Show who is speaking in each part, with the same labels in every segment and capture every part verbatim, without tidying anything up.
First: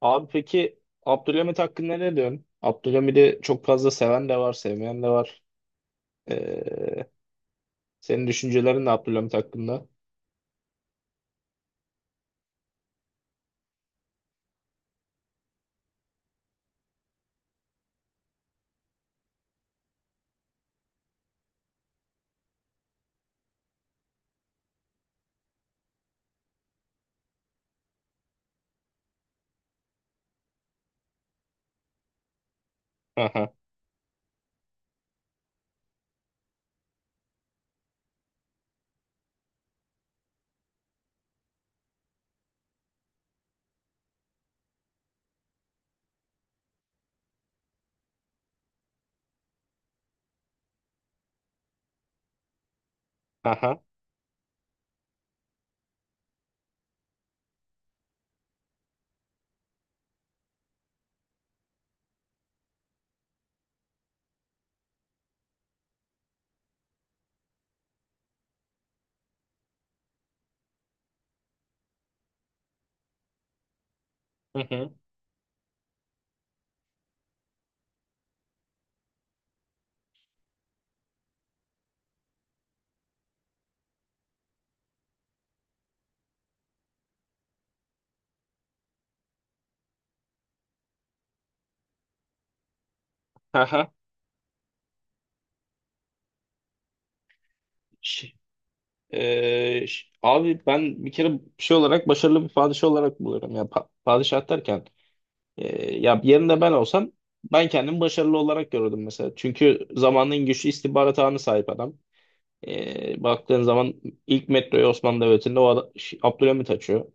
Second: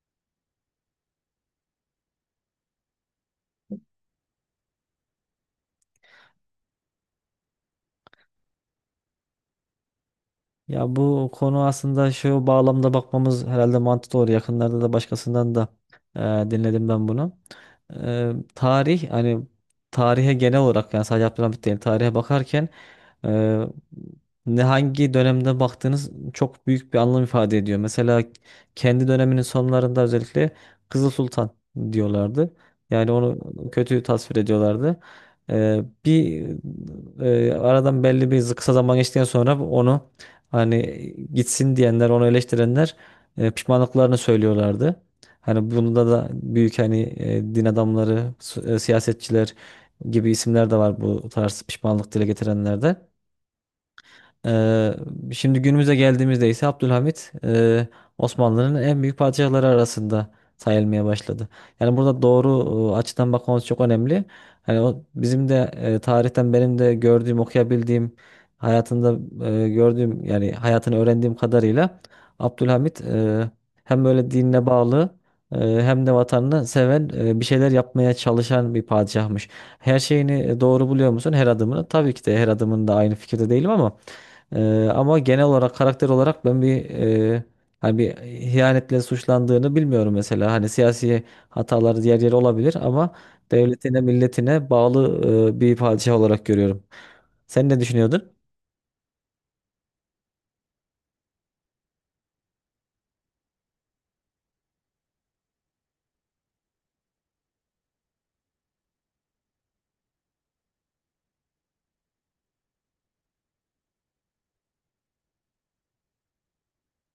Speaker 1: Abi peki Abdülhamit hakkında ne diyorsun? Abdülhamit'i çok fazla seven de var, sevmeyen de var. Ee, Senin düşüncelerin ne Abdülhamit hakkında?
Speaker 2: Ya bu konu aslında şu bağlamda bakmamız herhalde mantıklı olur. Yakınlarda da başkasından da e, dinledim ben bunu. E, tarih hani tarihe genel olarak yani sadece Abdülhamit değil tarihe bakarken e, ne hangi dönemde baktığınız çok büyük bir anlam ifade ediyor. Mesela kendi döneminin sonlarında özellikle Kızıl Sultan diyorlardı. Yani onu
Speaker 1: Aha,
Speaker 2: kötü tasvir ediyorlardı. E, bir e, Aradan belli bir kısa zaman geçtikten sonra onu hani gitsin diyenler, onu eleştirenler e, pişmanlıklarını söylüyorlardı. Hani bunda da büyük hani e, din adamları, su- e, siyasetçiler gibi isimler de var bu tarz pişmanlık dile getirenlerde.
Speaker 1: aha,
Speaker 2: Eee, Şimdi günümüze geldiğimizde ise Abdülhamit eee, Osmanlı'nın en büyük padişahları arasında sayılmaya başladı. Yani burada doğru e, açıdan bakmamız çok önemli. Hani o bizim de e, tarihten benim de gördüğüm, okuyabildiğim, hayatında e, gördüğüm yani hayatını öğrendiğim kadarıyla Abdülhamit e, hem böyle
Speaker 1: hı
Speaker 2: dinine
Speaker 1: hı,
Speaker 2: bağlı, e, hem de vatanını seven, e, bir şeyler yapmaya çalışan bir padişahmış. Her şeyini e, doğru buluyor musun? Her adımını. Tabii ki de her adımında aynı fikirde değilim ama ee, ama genel olarak karakter olarak ben bir e, hani bir ihanetle suçlandığını bilmiyorum mesela. Hani siyasi hataları diğer yeri olabilir ama
Speaker 1: aha.
Speaker 2: devletine, milletine bağlı e, bir padişah olarak görüyorum. Sen ne düşünüyordun?
Speaker 1: Ş- ee, ş- Abi ben bir kere şey olarak başarılı bir padişah olarak buluyorum. Ya pa- padişah derken ee, ya yerinde ben olsam ben kendimi başarılı olarak görürdüm mesela. Çünkü zamanın güçlü istihbarat ağına sahip adam. E, baktığın zaman ilk metroyu Osmanlı Devleti'nde o adam, Ş- Abdülhamit açıyor.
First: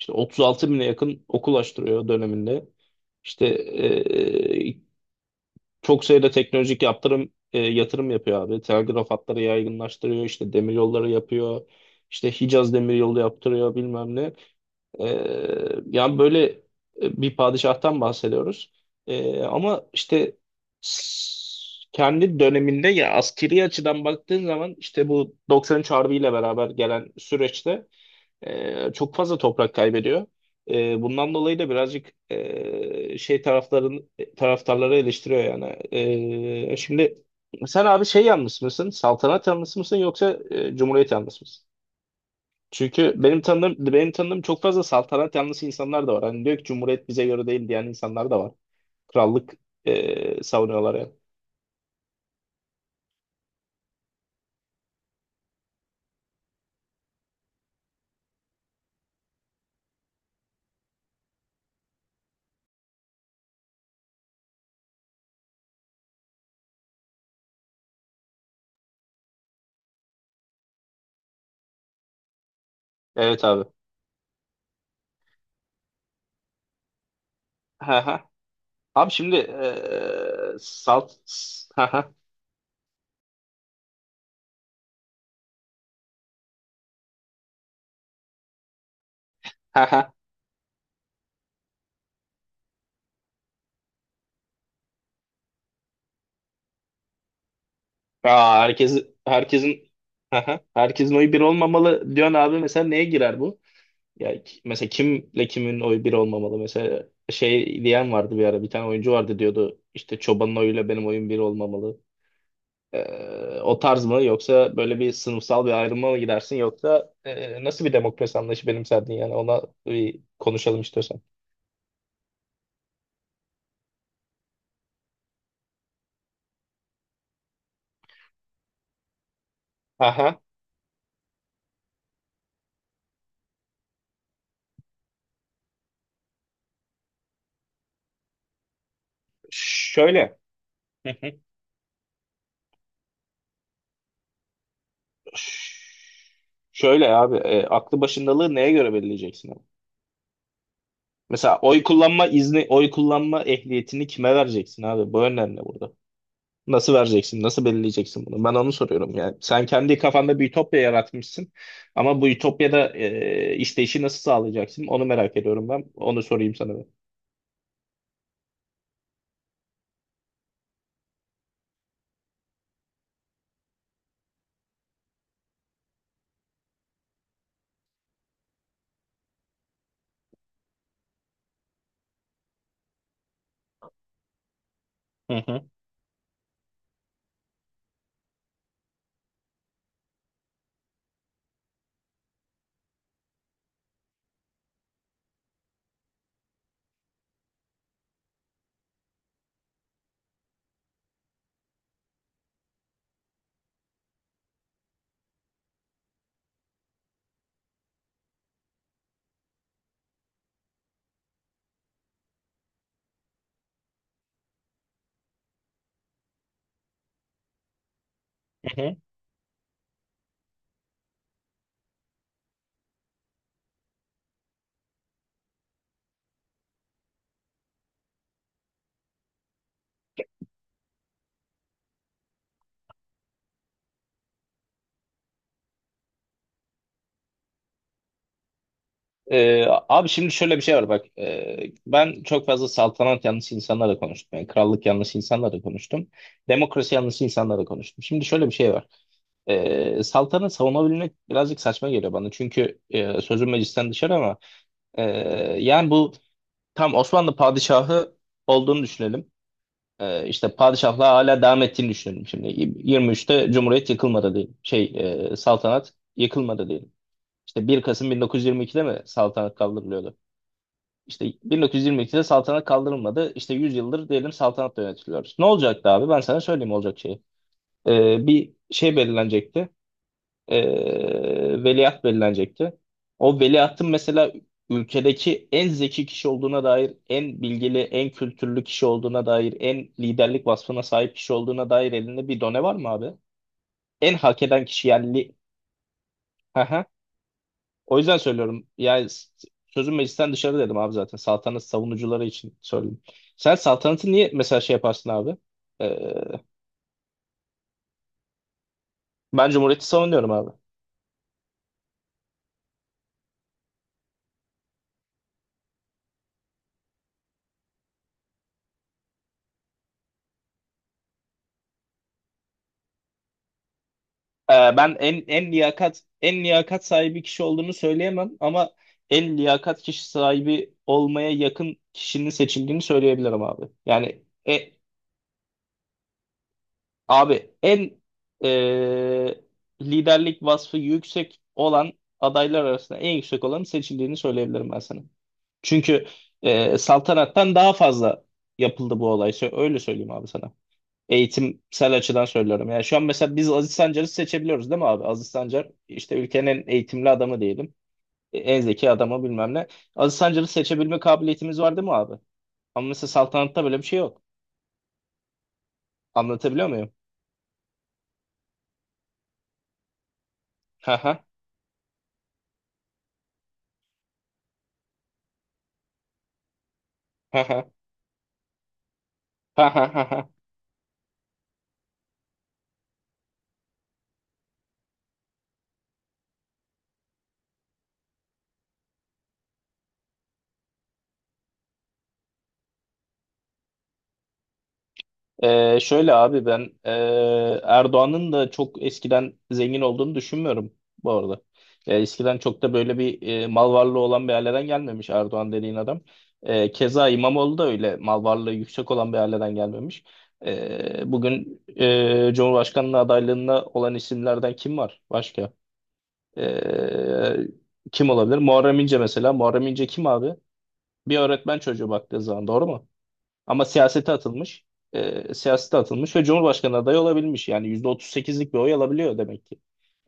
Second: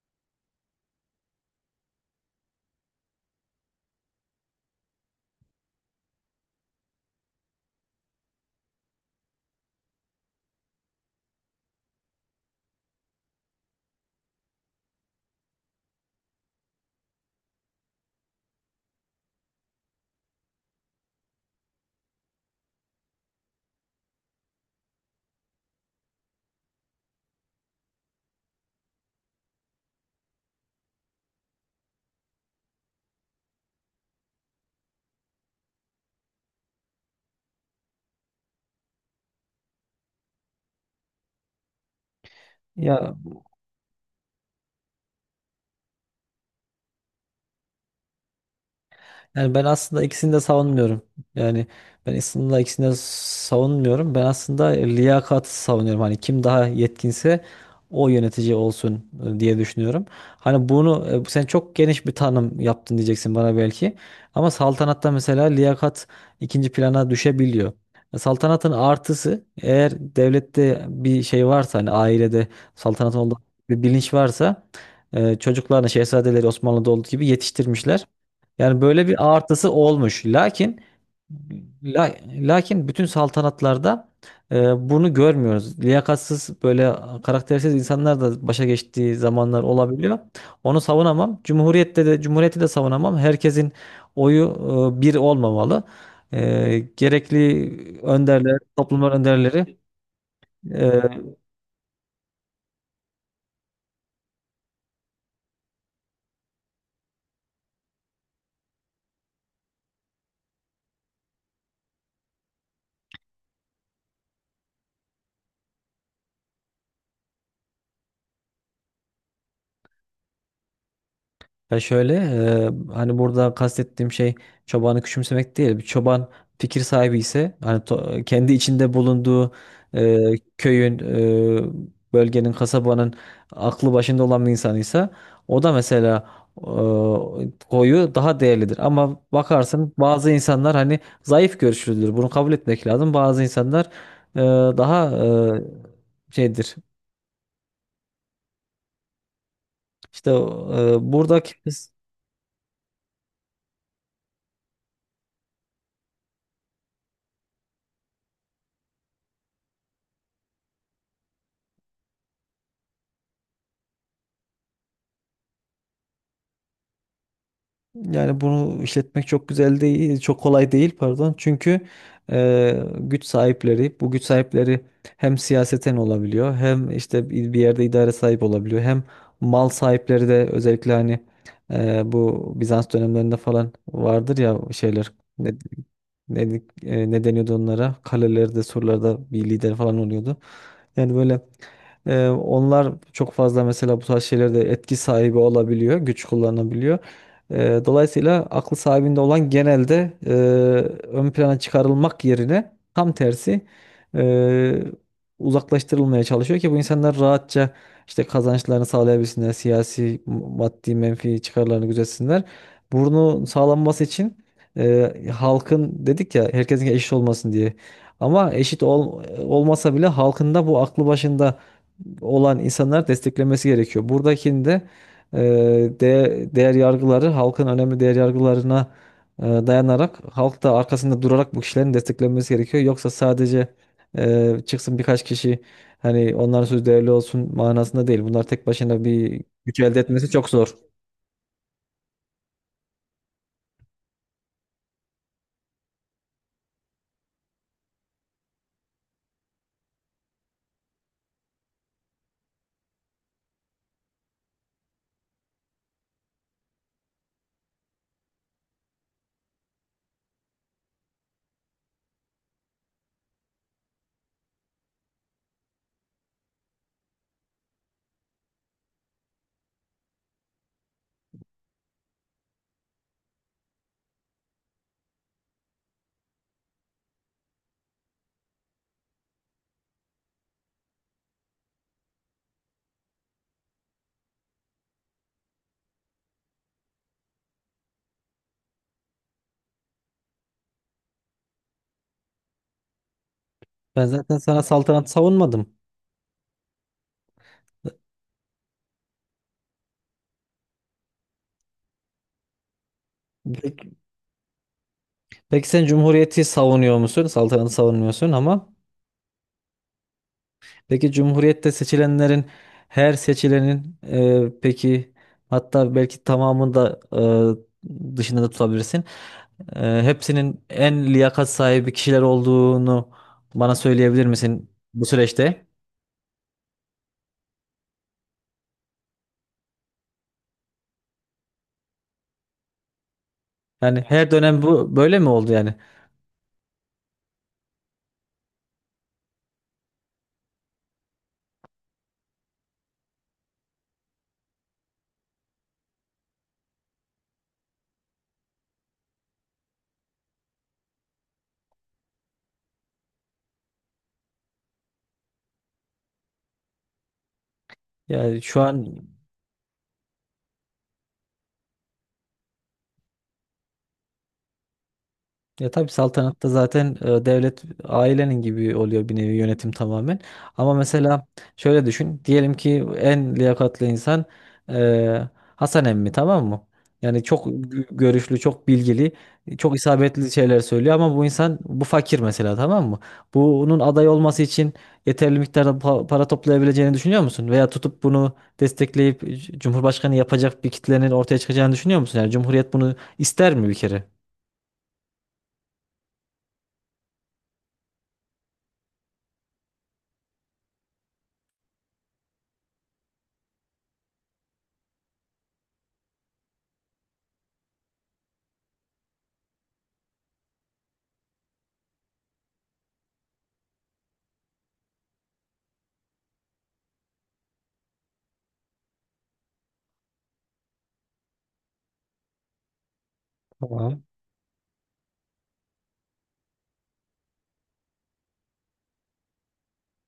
Speaker 1: İşte 36 bine yakın okul açtırıyor döneminde. İşte çok sayıda teknolojik yaptırım e, yatırım yapıyor abi. Telgraf hatları yaygınlaştırıyor, işte demiryolları yapıyor, işte Hicaz demiryolu yaptırıyor bilmem ne. E, Yani böyle e, bir padişahtan bahsediyoruz. E, ama işte s- kendi döneminde ya askeri açıdan baktığın zaman işte bu doksan üç Harbi ile beraber gelen süreçte ee, çok fazla toprak kaybediyor. Ee, bundan dolayı da birazcık ee, şey tarafların e, taraftarları eleştiriyor yani. Ee, şimdi sen abi şey yanlısı mısın? Saltanat yanlısı mısın yoksa e, Cumhuriyet yanlısı mısın? Çünkü
Speaker 2: Ya
Speaker 1: benim tanıdığım benim tanıdığım çok fazla saltanat yanlısı insanlar da var. Hani diyor ki Cumhuriyet bize göre değil diyen insanlar da var. Krallık
Speaker 2: yani ben aslında ikisini de
Speaker 1: ee, savunuyorlar
Speaker 2: savunmuyorum.
Speaker 1: yani.
Speaker 2: Yani ben aslında ikisini de savunmuyorum. Ben aslında liyakatı savunuyorum. Hani kim daha yetkinse o yönetici olsun e, diye düşünüyorum. Hani bunu e, sen çok geniş bir tanım yaptın diyeceksin bana belki. Ama saltanatta mesela liyakat ikinci plana düşebiliyor. E, saltanatın artısı, eğer devlette bir şey varsa hani ailede saltanatın olduğu
Speaker 1: Evet abi.
Speaker 2: bir bilinç varsa, e, çocuklarını, şehzadeleri Osmanlı'da olduğu gibi yetiştirmişler.
Speaker 1: Ha ha.
Speaker 2: Yani böyle
Speaker 1: Abi
Speaker 2: bir
Speaker 1: şimdi
Speaker 2: artısı olmuş.
Speaker 1: eee
Speaker 2: Lakin
Speaker 1: salt ha ha
Speaker 2: la- lakin bütün saltanatlarda e, bunu görmüyoruz. Liyakatsız, böyle karaktersiz insanlar da başa geçtiği zamanlar
Speaker 1: ha ha.
Speaker 2: olabiliyor. Onu savunamam. Cumhuriyette de cumhuriyeti de savunamam. Herkesin oyu e, bir olmamalı. E, gerekli önderler,
Speaker 1: Aa, herkes
Speaker 2: toplumlar önderleri
Speaker 1: herkesin ha ha.
Speaker 2: e,
Speaker 1: Herkesin oyu bir olmamalı diyorsun abi, mesela neye girer bu? Ya ki- mesela kimle kimin oyu bir olmamalı? Mesela şey diyen vardı, bir ara bir tane oyuncu vardı, diyordu işte çobanın oyuyla benim oyum bir olmamalı. Eee, o tarz mı yoksa böyle bir sınıfsal bir ayrıma mı gidersin, yoksa eee, nasıl bir demokrasi anlayışı benimserdin yani, ona bir konuşalım istiyorsan.
Speaker 2: ya şöyle, e, hani burada kastettiğim şey çobanı küçümsemek değil. Bir çoban fikir sahibi ise, hani to- kendi içinde bulunduğu e,
Speaker 1: Aha.
Speaker 2: köyün, e, bölgenin, kasabanın aklı başında olan bir insanıysa, o da mesela e, koyu daha değerlidir. Ama bakarsın bazı
Speaker 1: Şöyle.
Speaker 2: insanlar hani zayıf görüşlüdür. Bunu kabul etmek lazım. Bazı insanlar e, daha e, şeydir.
Speaker 1: Şöyle abi, e, aklı başındalığı neye göre belirleyeceksin abi?
Speaker 2: İşte e, buradaki
Speaker 1: Mesela oy kullanma izni, oy kullanma ehliyetini kime vereceksin abi? Bu önemli burada. Nasıl vereceksin? Nasıl belirleyeceksin bunu? Ben onu soruyorum yani. Sen kendi kafanda bir ütopya yaratmışsın ama bu ütopyada e, işleyişi nasıl sağlayacaksın? Onu merak ediyorum ben. Onu sorayım sana ben.
Speaker 2: yani bunu işletmek çok güzel değil, çok kolay değil pardon. Çünkü e, güç sahipleri, bu güç sahipleri hem siyaseten olabiliyor, hem işte bir bir yerde idare sahip olabiliyor, hem mal sahipleri de, özellikle hani e, bu Bizans dönemlerinde falan vardır ya şeyler
Speaker 1: Hı hı.
Speaker 2: ne, e, ne deniyordu onlara? Kalelerde, sorularda bir lider falan oluyordu. Yani böyle, e, onlar çok fazla mesela bu tarz şeylerde etki sahibi olabiliyor, güç kullanabiliyor. E, dolayısıyla aklı sahibinde olan genelde e, ön plana çıkarılmak yerine, tam tersi e, uzaklaştırılmaya çalışıyor ki bu insanlar rahatça işte kazançlarını sağlayabilsinler, siyasi, maddi, menfi çıkarlarını gözetsinler. Burnu sağlanması için e, halkın, dedik ya herkesin eşit olmasın diye. Ama
Speaker 1: Hı
Speaker 2: eşit
Speaker 1: hı.
Speaker 2: ol, olmasa bile halkında bu aklı başında olan insanlar desteklemesi gerekiyor. Buradakinde e, de, değer yargıları, halkın önemli değer yargılarına e, dayanarak, halk da arkasında durarak bu kişilerin desteklenmesi gerekiyor. Yoksa sadece e, çıksın birkaç kişi hani onların sözü değerli olsun manasında değil. Bunlar tek başına bir
Speaker 1: Ee,
Speaker 2: güç elde
Speaker 1: abi
Speaker 2: etmesi
Speaker 1: şimdi
Speaker 2: çok
Speaker 1: şöyle bir
Speaker 2: zor.
Speaker 1: şey var bak. Ee, ben çok fazla saltanat yanlısı insanlarla konuştum, yani krallık yanlısı insanlarla konuştum, demokrasi yanlısı insanlarla konuştum, şimdi şöyle bir şey var. Ee, saltanat savunabilmek birazcık saçma geliyor bana, çünkü e, sözüm meclisten dışarı ama e, yani bu tam Osmanlı padişahı olduğunu düşünelim. Ee, işte padişahlığa hala devam ettiğini düşünelim, şimdi yirmi üçte Cumhuriyet yıkılmadı diyelim, şey e, saltanat yıkılmadı diyelim. İşte bir Kasım bin dokuz yüz yirmi ikide mi saltanat kaldırılıyordu, işte bin dokuz yüz yirmi ikide saltanat kaldırılmadı. İşte yüz yıldır diyelim saltanatla yönetiliyoruz. Ne olacaktı abi? Ben sana söyleyeyim olacak şeyi. Ee, bir şey belirlenecekti. Ee, veliaht belirlenecekti. O veliahtın mesela ülkedeki en zeki kişi olduğuna dair, en bilgili, en kültürlü kişi olduğuna dair, en liderlik vasfına sahip kişi olduğuna dair elinde bir done var mı abi?
Speaker 2: Ben
Speaker 1: En
Speaker 2: zaten
Speaker 1: hak
Speaker 2: sana
Speaker 1: eden kişi
Speaker 2: saltanat
Speaker 1: yani li-
Speaker 2: savunmadım.
Speaker 1: O yüzden söylüyorum. Yani s- sözüm meclisten dışarı dedim abi zaten. Saltanat savunucuları için söyledim. Sen saltanatı niye mesela şey yaparsın abi?
Speaker 2: Peki sen
Speaker 1: Ee,
Speaker 2: Cumhuriyeti savunuyor musun? Saltanatı savunmuyorsun ama
Speaker 1: Ben cumhuriyeti savunuyorum abi.
Speaker 2: peki Cumhuriyet'te seçilenlerin, her seçilenin, e, peki hatta belki tamamını da e, dışında da tutabilirsin. E, hepsinin en liyakat sahibi kişiler olduğunu bana söyleyebilir
Speaker 1: Ee,
Speaker 2: misin
Speaker 1: ben
Speaker 2: bu
Speaker 1: en en
Speaker 2: süreçte?
Speaker 1: liyakat en liyakat sahibi kişi olduğunu söyleyemem, ama en liyakat kişi sahibi olmaya yakın kişinin seçildiğini söyleyebilirim abi.
Speaker 2: Yani
Speaker 1: Yani
Speaker 2: her dönem
Speaker 1: e,
Speaker 2: bu böyle mi oldu yani?
Speaker 1: abi en e, liderlik vasfı yüksek olan adaylar arasında en yüksek olanın seçildiğini söyleyebilirim ben sana. Çünkü e, saltanattan daha fazla yapıldı bu olay. Sö- Öyle söyleyeyim abi sana. Eğitimsel açıdan söylüyorum. Yani şu an mesela biz Aziz Sancar'ı seçebiliyoruz değil mi abi? Aziz Sancar işte ülkenin en eğitimli adamı diyelim. E,
Speaker 2: Yani şu
Speaker 1: En zeki
Speaker 2: an
Speaker 1: adamı, bilmem ne. Aziz Sancar'ı seçebilme kabiliyetimiz var değil mi abi? Ama mesela saltanatta böyle bir şey yok.
Speaker 2: ya tabii saltanatta
Speaker 1: Anlatabiliyor muyum?
Speaker 2: zaten e, devlet ailenin gibi oluyor bir nevi, yönetim tamamen. Ama
Speaker 1: Ha ha
Speaker 2: mesela şöyle düşün. Diyelim ki en liyakatli insan e, Hasan emmi, tamam mı? Yani
Speaker 1: ha
Speaker 2: çok
Speaker 1: ha
Speaker 2: gö- görüşlü, çok bilgili,
Speaker 1: ha
Speaker 2: çok
Speaker 1: ha.
Speaker 2: isabetli şeyler söylüyor ama bu insan bu fakir mesela, tamam mı? Bunun aday olması için yeterli miktarda pa- para toplayabileceğini düşünüyor musun? Veya tutup bunu destekleyip c- Cumhurbaşkanı yapacak bir kitlenin ortaya çıkacağını düşünüyor musun? Yani Cumhuriyet bunu ister mi bir kere?
Speaker 1: Ee, şöyle abi ben, e, Erdoğan'ın da çok eskiden zengin olduğunu düşünmüyorum bu arada. E, eskiden çok da böyle bir e, mal varlığı olan bir aileden gelmemiş Erdoğan dediğin adam. E, keza İmamoğlu da öyle mal varlığı yüksek olan bir aileden gelmemiş. E, bugün e, Cumhurbaşkanlığı adaylığına olan isimlerden kim var başka? E, kim olabilir? Muharrem İnce mesela. Muharrem İnce kim abi? Bir öğretmen çocuğu baktığı zaman, doğru mu? Ama
Speaker 2: Tamam.
Speaker 1: siyasete atılmış. E, siyasete atılmış ve Cumhurbaşkanı adayı olabilmiş. Yani yüzde otuz sekizlik bir oy alabiliyor demek ki.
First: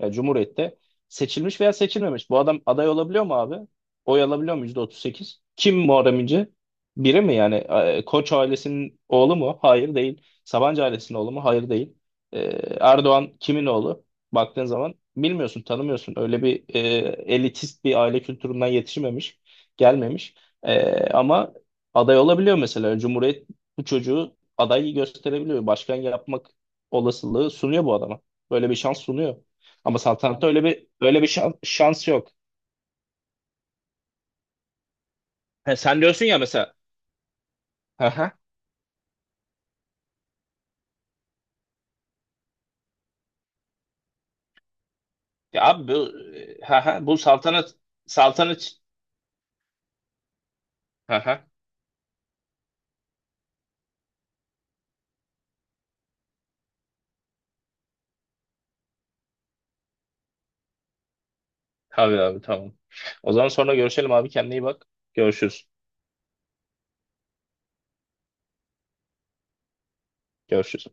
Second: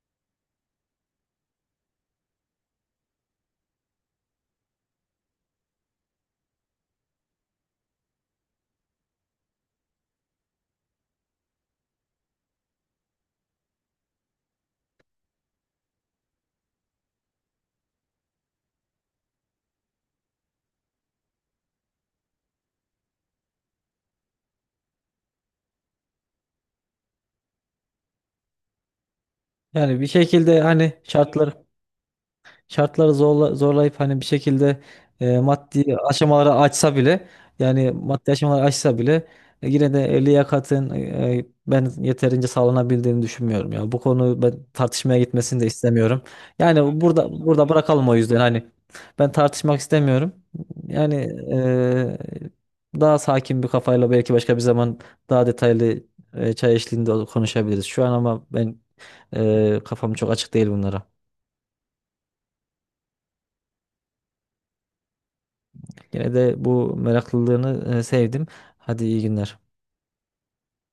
Speaker 1: Ya Cumhuriyet'te seçilmiş veya seçilmemiş. Bu adam aday olabiliyor mu abi? Oy alabiliyor mu yüzde otuz sekiz. Kim Muharrem İnce? Biri mi yani? E, Koç ailesinin oğlu mu? Hayır değil. Sabancı ailesinin oğlu mu? Hayır değil. E, Erdoğan kimin oğlu? Baktığın zaman bilmiyorsun, tanımıyorsun. Öyle bir e, elitist bir aile kültüründen yetişmemiş, gelmemiş. Ee, ama aday olabiliyor mesela. Cumhuriyet bu çocuğu aday gösterebiliyor. Başkan yapmak olasılığı sunuyor bu adama. Böyle bir şans sunuyor.
Speaker 2: Yani
Speaker 1: Ama
Speaker 2: bir
Speaker 1: saltanatta
Speaker 2: şekilde
Speaker 1: öyle bir
Speaker 2: hani
Speaker 1: öyle bir şans,
Speaker 2: şartları
Speaker 1: şans yok.
Speaker 2: şartları zorla, zorlayıp hani bir şekilde e,
Speaker 1: He,
Speaker 2: maddi
Speaker 1: sen diyorsun ya
Speaker 2: aşamaları
Speaker 1: mesela.
Speaker 2: açsa bile, yani maddi
Speaker 1: Haha.
Speaker 2: aşamaları açsa bile e, yine de liyakatın e, e, ben yeterince sağlanabildiğini düşünmüyorum ya. Bu konu ben tartışmaya gitmesini
Speaker 1: Ya
Speaker 2: de
Speaker 1: abi bu,
Speaker 2: istemiyorum. Yani
Speaker 1: haha, bu
Speaker 2: burada burada
Speaker 1: saltanat
Speaker 2: bırakalım o yüzden hani
Speaker 1: saltanat.
Speaker 2: ben tartışmak istemiyorum. Yani
Speaker 1: Haha.
Speaker 2: e, daha sakin bir kafayla belki başka bir zaman daha detaylı e, çay eşliğinde konuşabiliriz. Şu an ama ben ee, kafam çok açık değil bunlara.
Speaker 1: Tabii abi, tamam. O zaman sonra görüşelim abi, kendine iyi bak. Görüşürüz.
Speaker 2: Yine de bu meraklılığını e, sevdim. Hadi iyi günler.
Speaker 1: Görüşürüz.